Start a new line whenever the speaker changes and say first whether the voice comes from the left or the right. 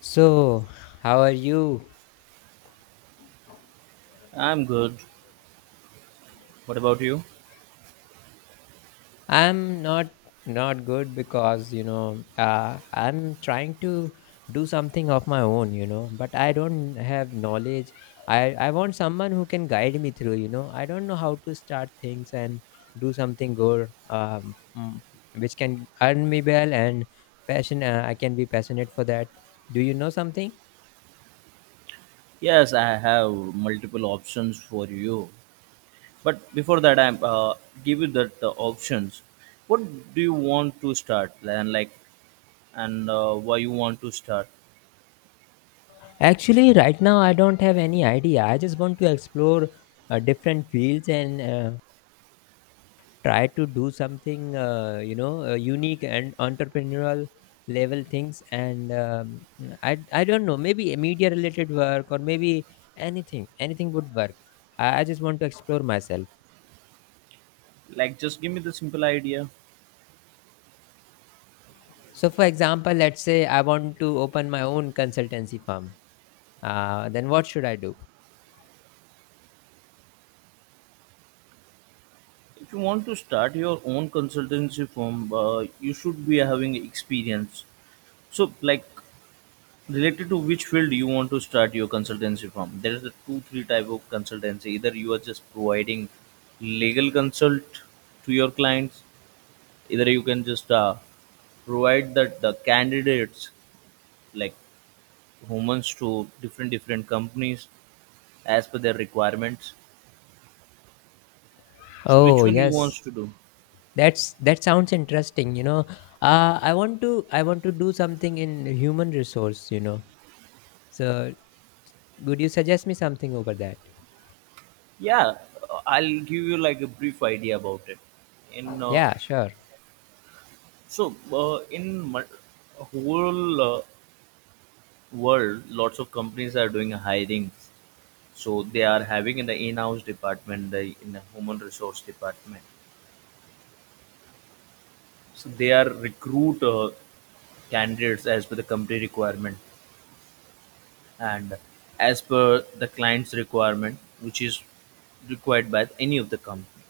left: So, how are you?
right: I'm good. What about you?
left: I'm not good because I'm trying to do something of my own, but I don't have knowledge. I want someone who can guide me through. I don't know how to start things and do something good, which can earn me well and passion. I can be passionate for that. Do you know something?
right: Yes, I have multiple options for you. But before that, I'm give you that options. What do you want to start and like, and why you want to start?
left: Actually, right now I don't have any idea. I just want to explore different fields and try to do something unique and entrepreneurial level things and I don't know, maybe a media related work or maybe anything would work. I just want to explore myself.
right: Like, just give me the simple idea.
left: So, for example, let's say I want to open my own consultancy firm. Then what should I do?
right: If you want to start your own consultancy firm, you should be having experience. So, like, related to which field you want to start your consultancy from. There is a two three type of consultancy, either you are just providing legal consult to your clients, either you can just provide that the candidates, like humans, to different different companies as per their requirements. So
left: Oh,
right: which one you
left: yes.
right: wants to do?
left: That sounds interesting. I want to do something in human resource, so would you suggest me something over that?
right: Yeah, I'll give you like a brief idea about it in
left: Yeah, sure.
right: in whole world. Lots of companies are doing hiring, so they are having in the in-house department, the in the human resource department. So they are recruit candidates as per the company requirement and as per the client's requirement, which is required by any of the company.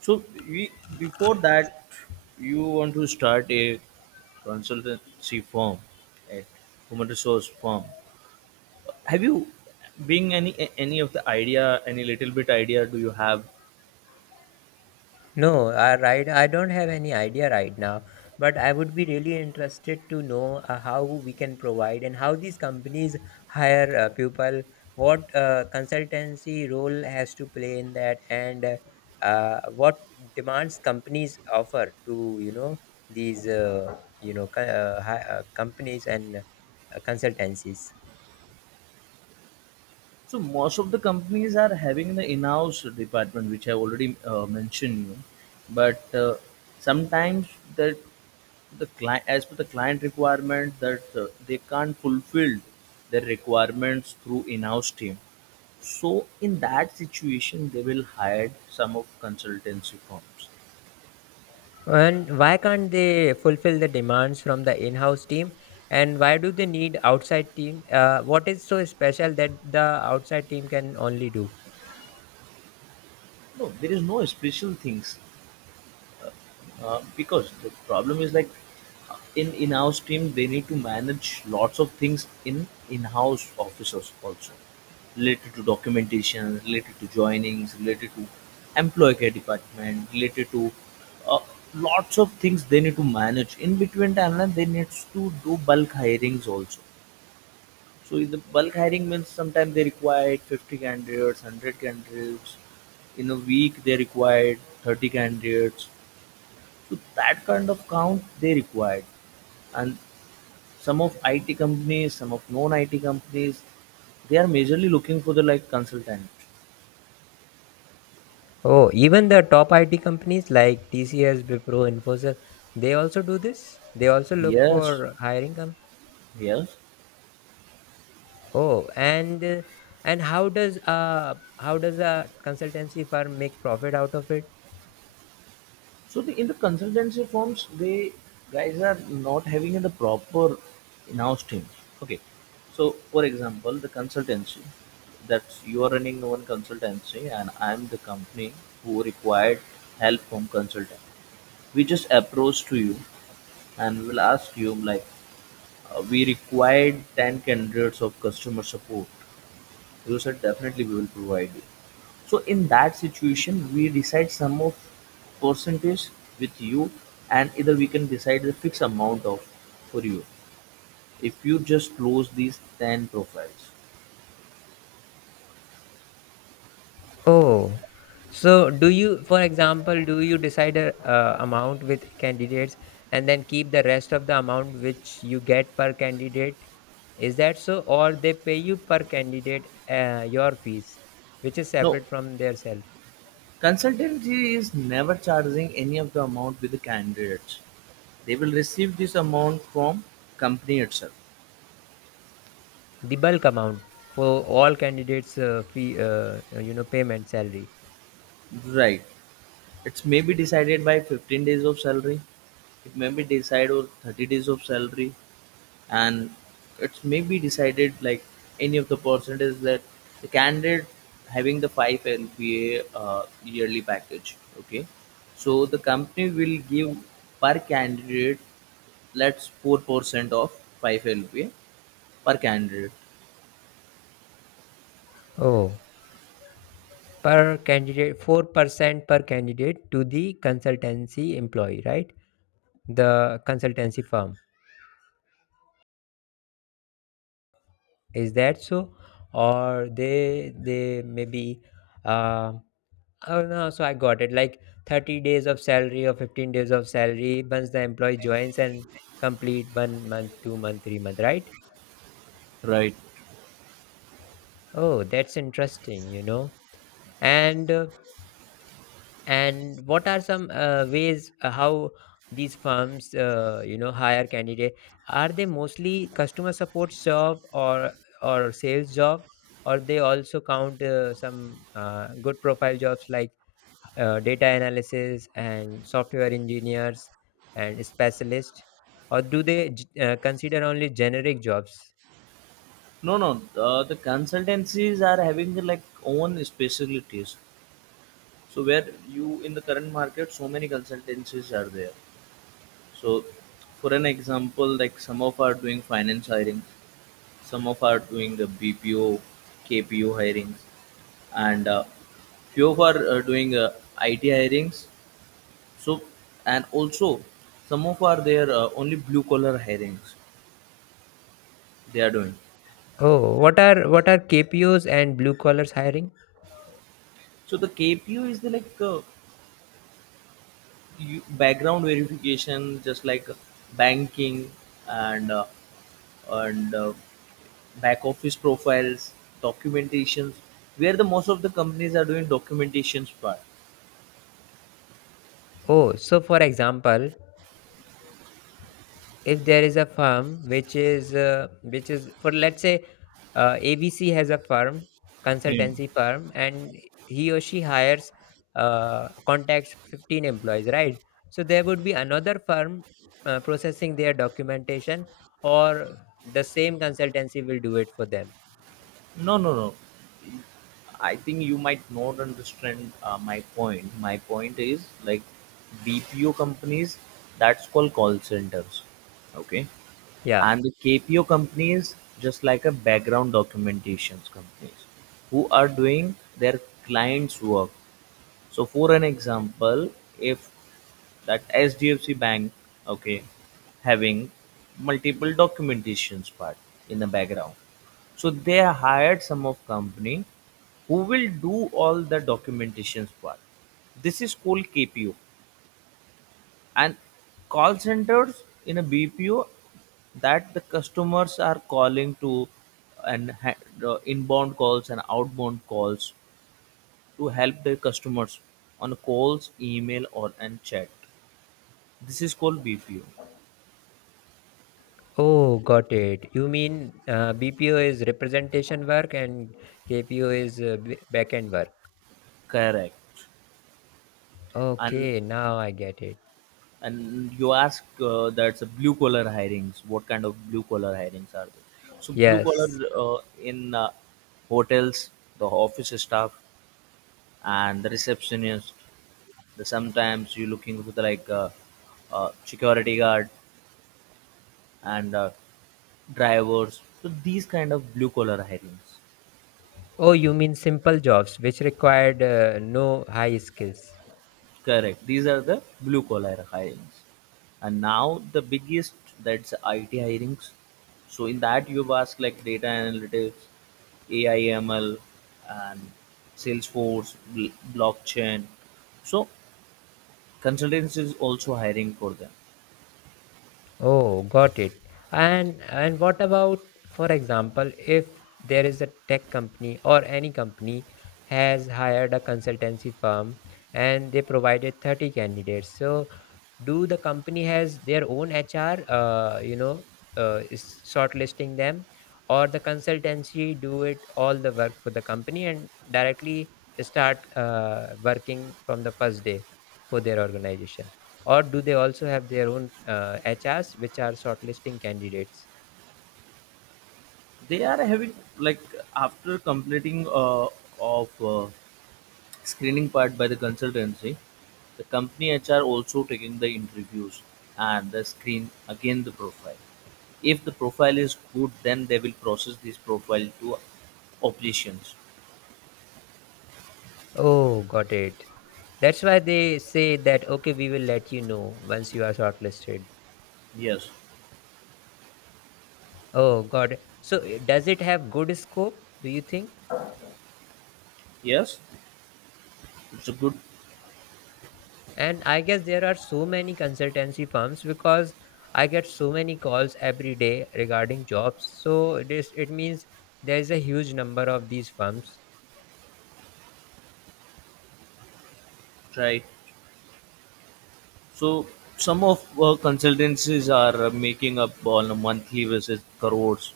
right: So we, before that, you want to start a consultancy firm, a human resource firm. Have you being any of the idea, any little bit idea do you have?
left: No, I right. I don't have any idea right now, but I would be really interested to know how we can provide and how these companies hire people. What consultancy role has to play in that, and what demands companies offer to these companies and consultancies.
right: So most of the companies are having the in-house department, which I already mentioned you. But sometimes that the client, as per the client requirement that they can't fulfill their requirements through in-house team, so in that situation they will hire some of consultancy firms.
left: And why can't they fulfill the demands from the in-house team? And why do they need outside team? What is so special that the outside team can only do?
right: No, there is no special things. Because the problem is like in in-house team they need to manage lots of things in in-house officers also, related to documentation, related to joinings, related to employee care department, related to uh, lots of things they need to manage in between timeline. They need to do bulk hirings also. So in the bulk hiring means sometimes they required 50 candidates, 100 candidates. In a week they required 30 candidates. So that kind of count they required. And some of IT companies, some of non-IT companies, they are majorly looking for the like consultant.
left: Oh, even the top IT companies like TCS, Wipro, Infosys, they also do this. They also look
right: Yes,
left: for hiring.
right: yes.
left: Oh, and how does a consultancy firm make profit out of it?
right: So the, in the consultancy firms, they guys are not having the proper in-house team. Okay. So for example, the consultancy that you are running one consultancy and I'm the company who required help from consultant. We just approach to you and we'll ask you like, we required 10 candidates of customer support. You said definitely we will provide you. So in that situation, we decide some of percentage with you, and either we can decide the fixed amount of for you if you just close these 10 profiles.
left: Oh, so for example, do you decide a amount with candidates and then keep the rest of the amount which you get per candidate? Is that so? Or they pay you per candidate your fees, which is
right: No,
left: separate from their salary?
right: consultancy is never charging any of the amount with the candidates. They will receive this amount from company itself.
left: The bulk amount for all candidates' fee, payment salary.
right: Right. It may be decided by 15 days of salary. It may be decided or 30 days of salary, and it may be decided like any of the percentage that the candidate having the 5 LPA yearly package. Okay, so the company will give per candidate, let's 4% of 5 LPA per candidate.
left: Oh. Per candidate 4% per candidate to the consultancy employee, right? The consultancy firm, is that so? Or they maybe uh, oh no, so I got it, like 30 days of salary or 15 days of salary once the employee joins and complete 1 month, 2 month, 3 month, right?
right: Right.
left: Oh, that's interesting. And and what are some ways how these firms hire candidate? Are they mostly customer support job or sales job, or they also count some good profile jobs like data analysis and software engineers and specialists, or do they consider only generic jobs?
right: No, no, the consultancies are having like own specialties. So where you in the current market, so many consultancies are there. So for an example, like some of are doing finance hirings, some of are doing the BPO, KPO hirings, and few of are doing IT hirings. So and also some of are there only blue collar hirings they are doing.
left: Oh, what are KPOs and blue collars hiring?
right: So the KPO is the like you, background verification, just like banking and uh, and back-office profiles, documentations, where the most of the companies are doing documentations part.
left: Oh, so for example, if there is a firm which is for, let's say, ABC has a firm
right: Yeah.
left: consultancy firm and he or she hires contacts 15 employees, right? So there would be another firm processing their documentation, or the same consultancy will do it for them?
right: No, no, no. I think you might not understand my point. My point is like BPO companies, that's called call centers. Okay.
left: Yeah.
right: And the KPO companies, just like a background documentations companies who are doing their clients' work. So, for an example, if that HDFC Bank, okay, having multiple documentations part in the background. So they hired some of company who will do all the documentations part. This is called KPO, and call centers in a BPO that the customers are calling to and the inbound calls and outbound calls to help their customers on calls, email, or and chat. This is called BPO.
left: Oh, got it. You mean BPO is representation work and KPO is backend work.
right: Correct. And
left: Okay, now I get it.
right: and you ask that's a blue collar hirings. What kind of blue collar hirings are there? So blue collar
left: Yes.
right: in hotels, the office staff, and the receptionist. The sometimes you're looking for the, like security guard and drivers. So these kind of blue collar hirings.
left: Oh, you mean simple jobs which required no high skills.
right: Correct. These are the blue collar hirings. And now the biggest that's IT hirings. So in that you've asked like data analytics, AI ML and Salesforce, blockchain. So consultants is also hiring for them.
left: Oh, got it. And what about, for example, if there is a tech company or any company has hired a consultancy firm and they provided 30 candidates? So do the company has their own HR is shortlisting them, or the consultancy do it all the work for the company and directly start working from the first day for their organization, or do they also have their own HRs which are shortlisting candidates?
right: They are having like after completing of screening part by the consultancy. The company HR also taking the interviews and the screen again the profile. If the profile is good, then they will process this profile to operations.
left: Oh, got it. That's why they say that, okay, we will let you know once you are shortlisted.
right: Yes,
left: Oh, got it. So does it have good scope, do you think?
right: yes, it's a good
left: And I guess there are so many consultancy firms because I get so many calls every day regarding jobs. So it means there is a huge number of these firms.
right: try. So some of consultancies are making up on a monthly basis crores,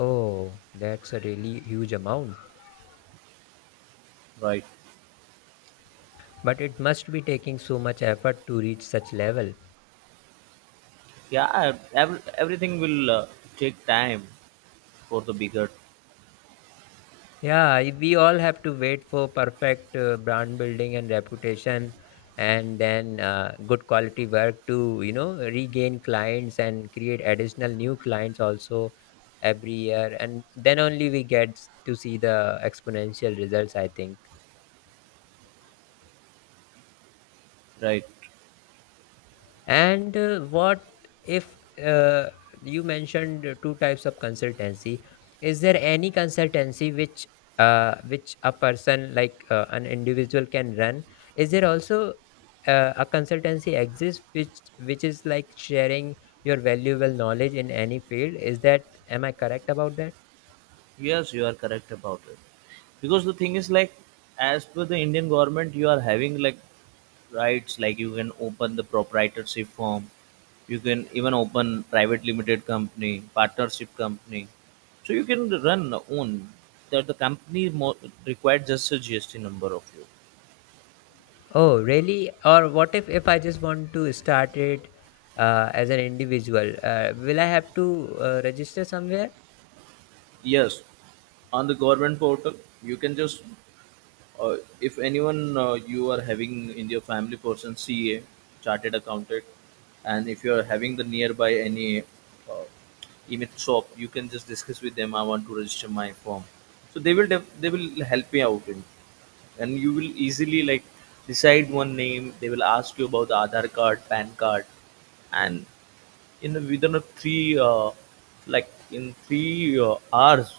left: Oh, that's a really huge amount.
right: right?
left: But it must be taking so much effort to reach such level.
right: Yeah, everything will take time for the bigger,
left: Yeah, we all have to wait for perfect brand building and reputation, and then good quality work to regain clients and create additional new clients also every year, and then only we get to see the exponential results. I think.
right: right?
left: And what if uh, you mentioned two types of consultancy? Is there any consultancy which a person, like an individual, can run? Is there also a consultancy exists which is like sharing your valuable knowledge in any field? Is that am I correct about that?
right: Yes, you are correct about it. Because the thing is like, as per the Indian government you are having like rights. Like, you can open the proprietorship firm, you can even open private limited company, partnership company. So you can run own that the company required just a GST number of you.
left: Oh, really? Or what if I just want to start it as an individual? Will I have to register somewhere?
right: Yes, on the government portal you can just if anyone you are having in your family person ca chartered accountant, and if you are having the nearby any uh, image shop, you can just discuss with them I want to register my form, so they will they will help me out in, and you will easily like decide one name. They will ask you about the aadhar card pan card, and in within a three like in three hours.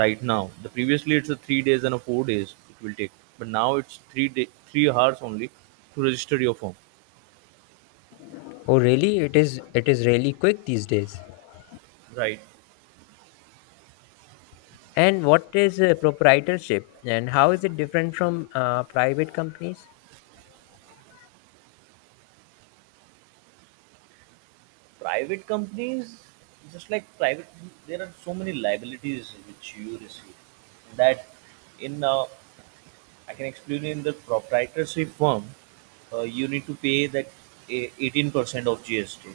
right: Right now, the previously it's a 3 days and a 4 days it will take, but now it's 3 day 3 hours only to register your firm.
left: Oh, really? It is really quick these days.
right: Right.
left: And what is proprietorship, and how is it different from private companies?
right: Private companies, just like private, there are so many liabilities which you receive that in I can explain. In the proprietorship firm, you need to pay that 18% of GST.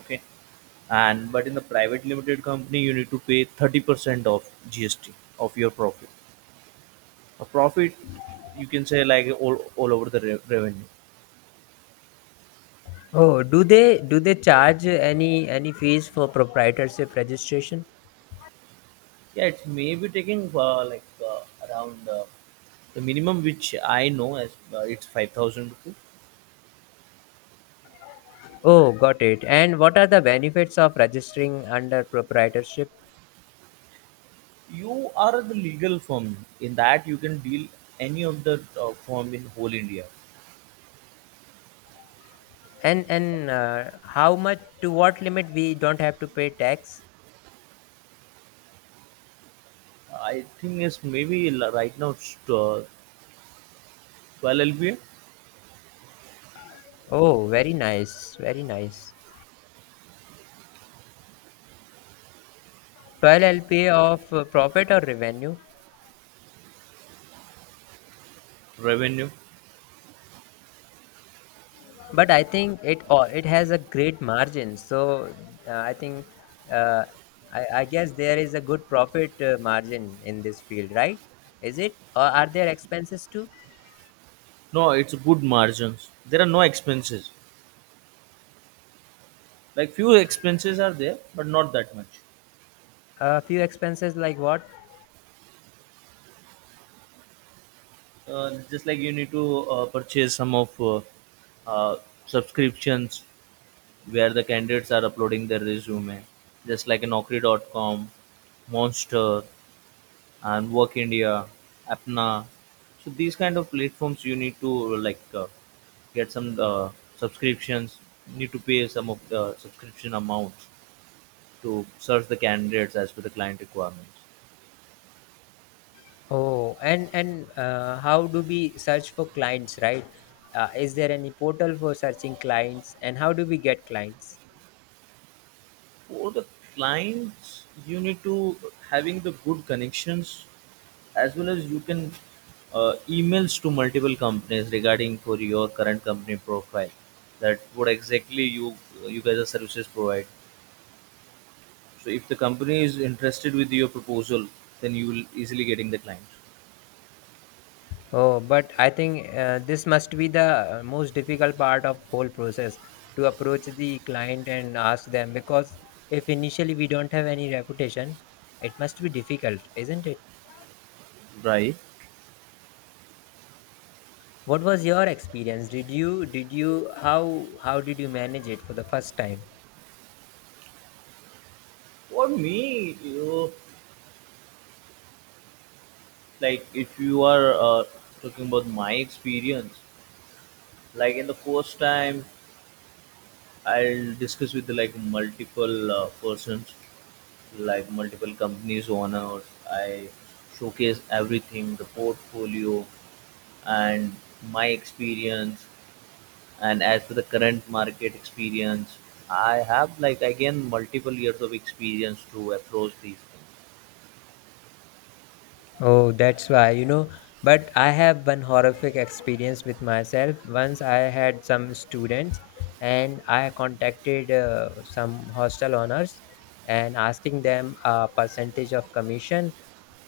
right: Okay. And but in the private limited company, you need to pay 30% of GST of your profit. A profit, you can say like all over the revenue.
left: Oh, do they charge any fees for proprietorship registration?
right: Yeah, it's maybe taking like around the minimum which I know as it's 5,000 rupees.
left: Oh, got it. And what are the benefits of registering under proprietorship?
right: You are the legal firm. In that, you can deal any of the firm in whole India.
left: And how much to what limit we don't have to pay tax?
right: I think it's maybe right now it's 12 LBA
left: Oh, very nice, very nice. Well, I'll pay of profit or revenue,
right: revenue.
left: but I think it has a great margin. So I think uh, I guess there is a good profit margin in this field, right? Is it? Or are there expenses too?
right: No, it's good margins. There are no expenses. Like few expenses are there, but not that much.
left: A few expenses like what?
right: Just like you need to purchase some of uh, subscriptions where the candidates are uploading their resume, just like Naukri.com, Monster and Work India, Apna. So these kind of platforms you need to like get some subscriptions. Need to pay some of the subscription amounts to search the candidates as per the client requirements.
left: Oh, and how do we search for clients, right? Is there any portal for searching clients, and how do we get clients?
right: For the clients, you need to having the good connections, as well as you can emails to multiple companies regarding for your current company profile, that what exactly you guys are services provide. So if the company is interested with your proposal, then you will easily getting the client,
left: Oh, but I think this must be the most difficult part of whole process to approach the client and ask them, because if initially we don't have any reputation, it must be difficult, isn't it?
right: right?
left: What was your experience? Did you how did you manage it for the first time?
right: For me, you know, like if you are talking about my experience, like in the first time, I'll discuss with like multiple persons, like multiple companies owners. I showcase everything, the portfolio, and my experience, and as for the current market experience I have like again multiple years of experience to approach these things.
left: Oh, that's why. But I have one horrific experience with myself. Once I had some students and I contacted some hostel owners and asking them a percentage of commission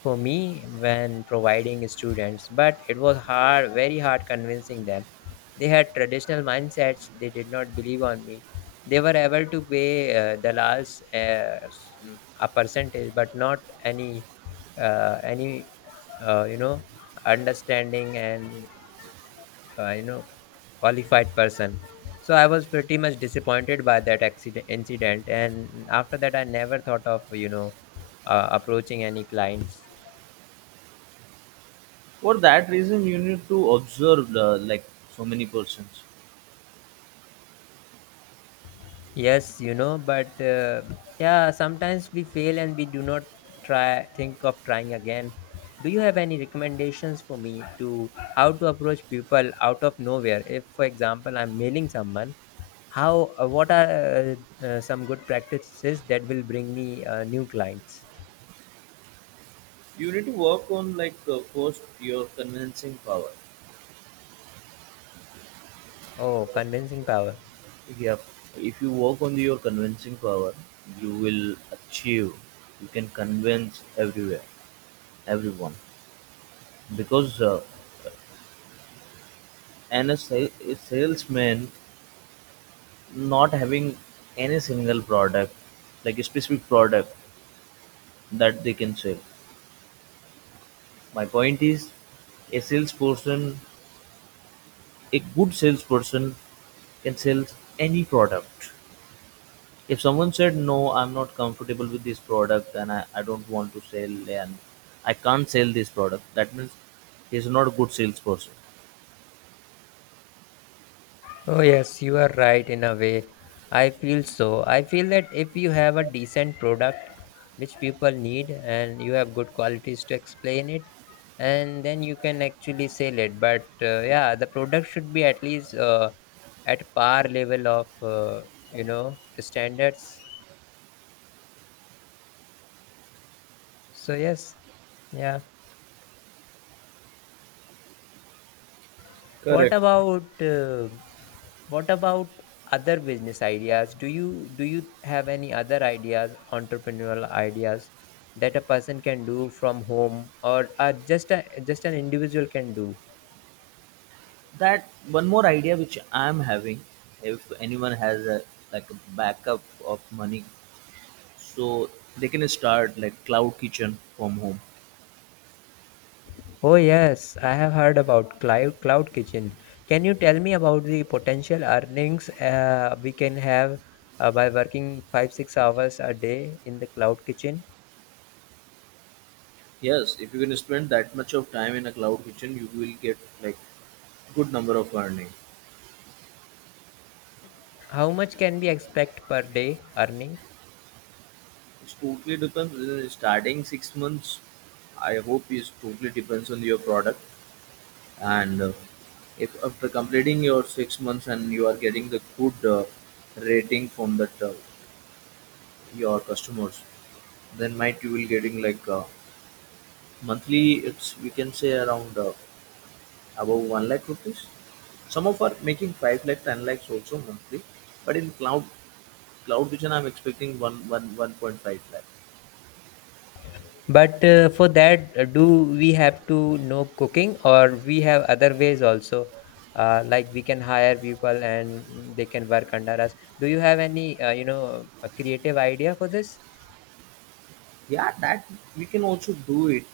left: for me when providing students, but it was hard, very hard, convincing them. They had traditional mindsets. They did not believe on me. They were able to pay dalals a percentage, but not any uh, you know understanding and uh, you know qualified person. So I was pretty much disappointed by that accident incident, and after that I never thought of, approaching any clients.
right: For that reason, you need to observe like so many persons.
left: Yes, but yeah, sometimes we fail and we do not try think of trying again. Do you have any recommendations for me to how to approach people out of nowhere? If, for example, I'm mailing someone, how what are some good practices that will bring me new clients?
right: You need to work on like first your convincing power.
left: Oh, convincing power.
right: Yeah. If you work on your convincing power, you will achieve, you can convince everywhere, everyone. Because and a salesman not having any single product, like a specific product that they can sell. My point is, a salesperson, a good salesperson, can sell any product. If someone said, "No, I'm not comfortable with this product, and I don't want to sell and I can't sell this product," that means he's not a good salesperson.
left: Oh, yes, you are right in a way. I feel so. I feel that if you have a decent product which people need and you have good qualities to explain it, and then you can actually sell it. But yeah, the product should be at least at par level of, standards. So, yes, yeah. What
right: Correct.
left: about what about other business ideas? Do you have any other ideas, entrepreneurial ideas that a person can do from home or just an individual can do?
right: That one more idea which I'm having: if anyone has a like a backup of money, so they can start like cloud kitchen from home.
left: Oh yes, I have heard about cloud kitchen. Can you tell me about the potential earnings we can have by working 5 6 hours a day in the cloud kitchen?
right: Yes, if you can spend that much of time in a cloud kitchen you will get like good number of earning.
left: How much can we expect per day earning?
right: It's totally depends starting 6 months, I hope, is totally depends on your product. And if after completing your 6 months and you are getting the good rating from that your customers, then might you will getting like monthly it's we can say around above 1 lakh rupees. Some of are making 5 lakh, 10 lakhs also monthly. But in cloud vision, I'm expecting 1.5 lakh.
left: But for that, do we have to know cooking, or we have other ways also? Like we can hire people and they can work under us. Do you have any a creative idea for this?
right: Yeah, that we can also do it.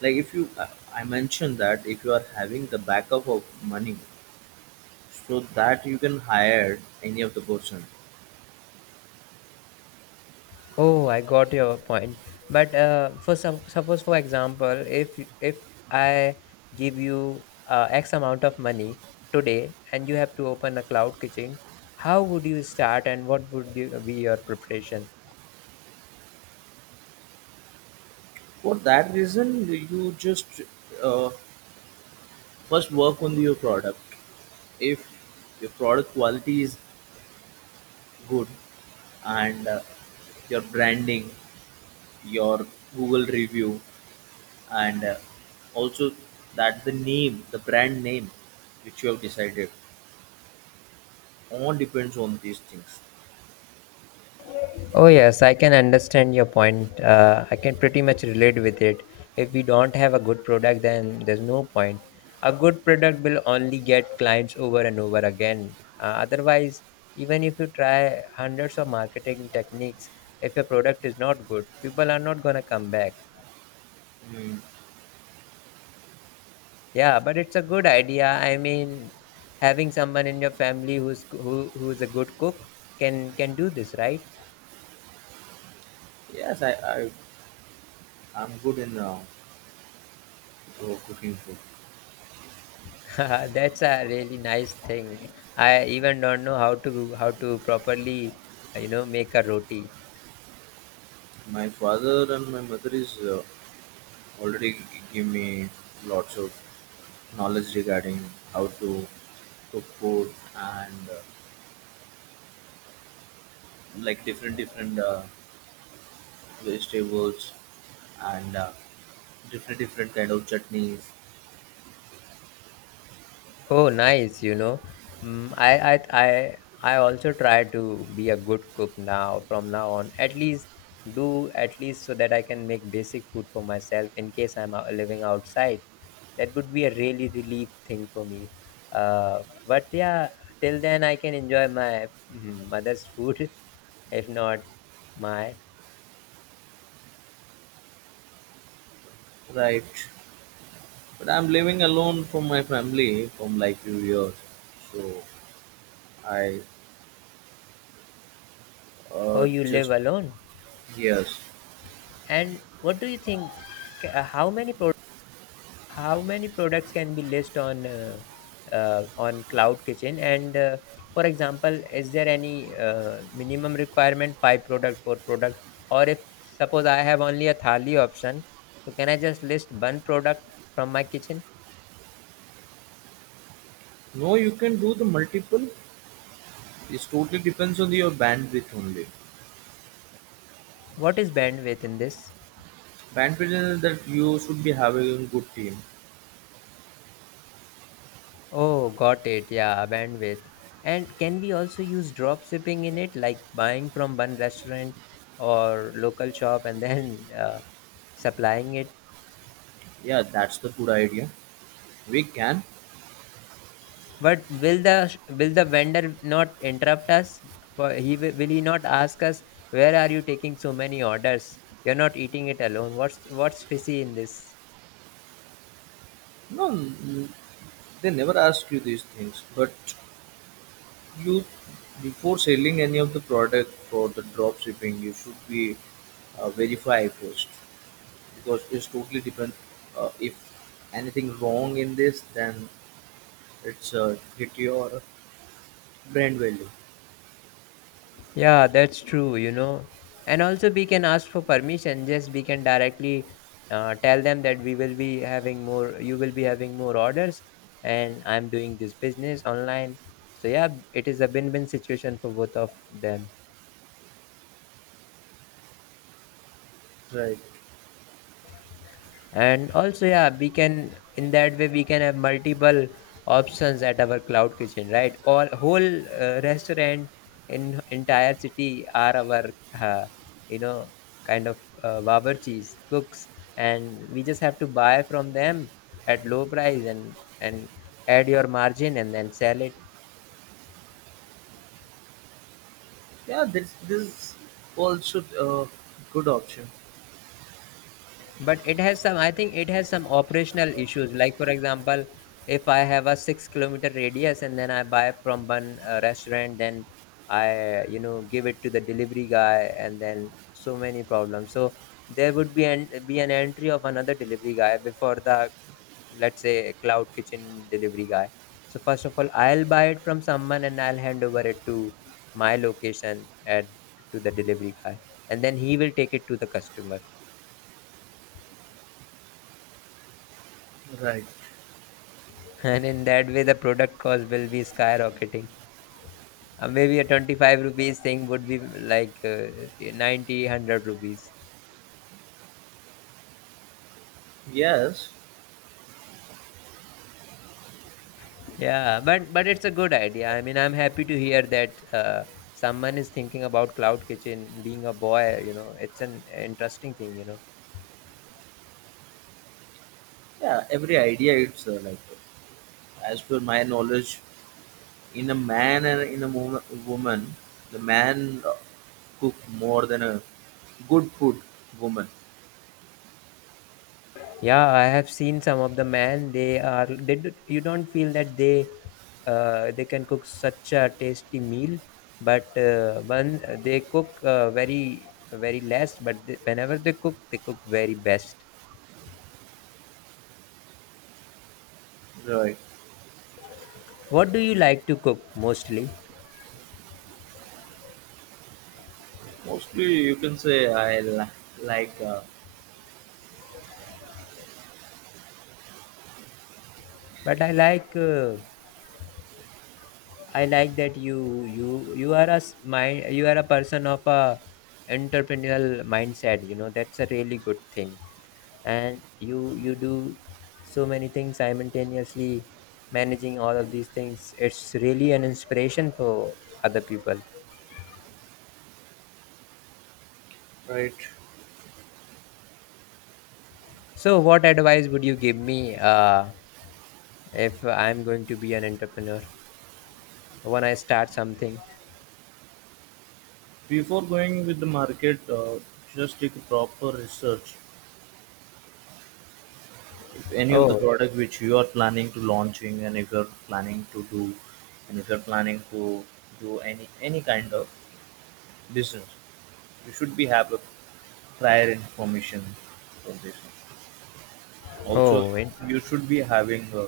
right: Like if you, I mentioned that if you are having the backup of money, so that you can hire any of the person.
left: Oh, I got your point. But for suppose, for example, if I give you X amount of money today, and you have to open a cloud kitchen, how would you start, and what would you, be your preparation?
right: For that reason, you just uh, first work on your product. If your product quality is good, and your branding, your Google review, and also that the name, the brand name, which you have decided, all depends on these things.
left: Oh, yes, I can understand your point. I can pretty much relate with it. If we don't have a good product, then there's no point. A good product will only get clients over and over again. Otherwise, even if you try hundreds of marketing techniques, if your product is not good, people are not going to come back.
right: Mm,
left: Yeah, but it's a good idea. I mean, having someone in your family who's a good cook can do this, right?
right: yes, I'm good in cooking food.
left: That's a really nice thing. I even don't know how to properly, make a roti.
right: My father and my mother is already give me lots of knowledge regarding how to cook food and like different different vegetables and different different kind of chutneys,
left: Oh, nice. Mm, I I I I also try to be a good cook now from now on. At least do at least so that I can make basic food for myself in case I'm living outside. That would be a really relief thing for me. But yeah, till then I can enjoy my mother's food. If not, my
right: right? But I'm living alone from my family from like few years. So I
left: Oh, you live
right: just
left: alone.
right: yes.
left: And what do you think? ca- How many pro- how many products can be listed on Cloud Kitchen? And For example, is there any minimum requirement, five product, four product, or if suppose I have only a thali option, so can I just list one product from my kitchen?
right: No, you can do the multiple. It totally depends on your bandwidth only.
left: What is bandwidth in this?
right: Bandwidth is that you should be having a good team.
left: Oh, got it. Yeah, bandwidth. And can we also use drop shipping in it, like buying from one restaurant or local shop and then supplying it?
right: Yeah, that's the good idea. We can.
left: But will the vendor not interrupt us? For He will he not ask us where are you taking so many orders? You're not eating it alone. What's fishy in this?
right: No, they never ask you these things. But you, before selling any of the product for the drop shipping, you should be verify first because it's totally different. If anything wrong in this, then it's hit your brand value.
left: Yeah, that's true. And also, we can ask for permission. Just we can directly tell them that we will be having more, you will be having more orders, and I'm doing this business online. So, yeah, it is a win win situation for both of them.
right: Right.
left: And also, yeah, we can, in that way we can have multiple options at our cloud kitchen, right? Or whole restaurant in entire city are our uh, you know kind of bawarchis, cooks, and we just have to buy from them at low price and add your margin and then sell it.
right: Yeah, this also a good option.
left: But it has some, I think it has some operational issues. Like, for example, if I have a 6 km radius and then I buy from one restaurant, then I, give it to the delivery guy, and then so many problems. So there would be an entry of another delivery guy before the, let's say, cloud kitchen delivery guy. So first of all, I'll buy it from someone and I'll hand over it to my location, at to the delivery guy, and then he will take it to the customer.
right: Right.
left: And in that way, the product cost will be skyrocketing. Maybe a 25 rupees thing would be like 90, 100 rupees.
right: Yes,
left: Yeah, but it's a good idea. I mean, I'm happy to hear that someone is thinking about cloud kitchen being a boy. It's an interesting thing.
right: yeah, every idea it's like as per my knowledge, in a man and in a woman, the man cook more than a good food woman.
left: Yeah, I have seen some of the man. They do, you don't feel that they can cook such a tasty meal, but when they cook very very less. But they, whenever they cook very best.
right: Right.
left: What do you like to cook mostly?
right: Mostly, you can say I like
left: But I like that you are a person of a entrepreneurial mindset. You know that's a really good thing. And you do so many things simultaneously, managing all of these things. It's really an inspiration for other people.
right: Right.
left: So what advice would you give me, if I'm going to be an entrepreneur, when I start something?
right: Before going with the market, just take a proper research. If any of the
left: Oh.
right: product which you are planning to launching, and if you're planning to do, and if you're planning to do any kind of business, you should be have a prior information for this. Also,
left: oh in-
right: you should be having a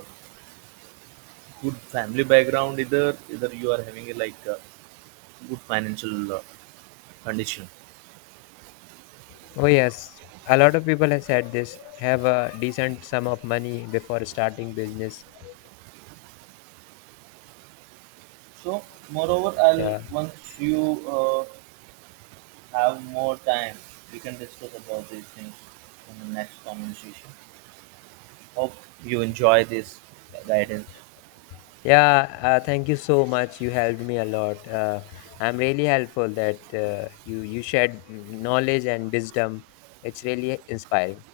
right: good family background. Either you are having a like a good financial condition.
left: oh yes, a lot of people have said this, have a decent sum of money before starting business.
right: So, moreover, I'll
left: Yeah.
right: once you have more time, we can discuss about these things in the next conversation. Hope you enjoy this guidance.
left: Yeah, thank you so much. You helped me a lot. I'm really helpful that you shared knowledge and wisdom. It's really inspiring.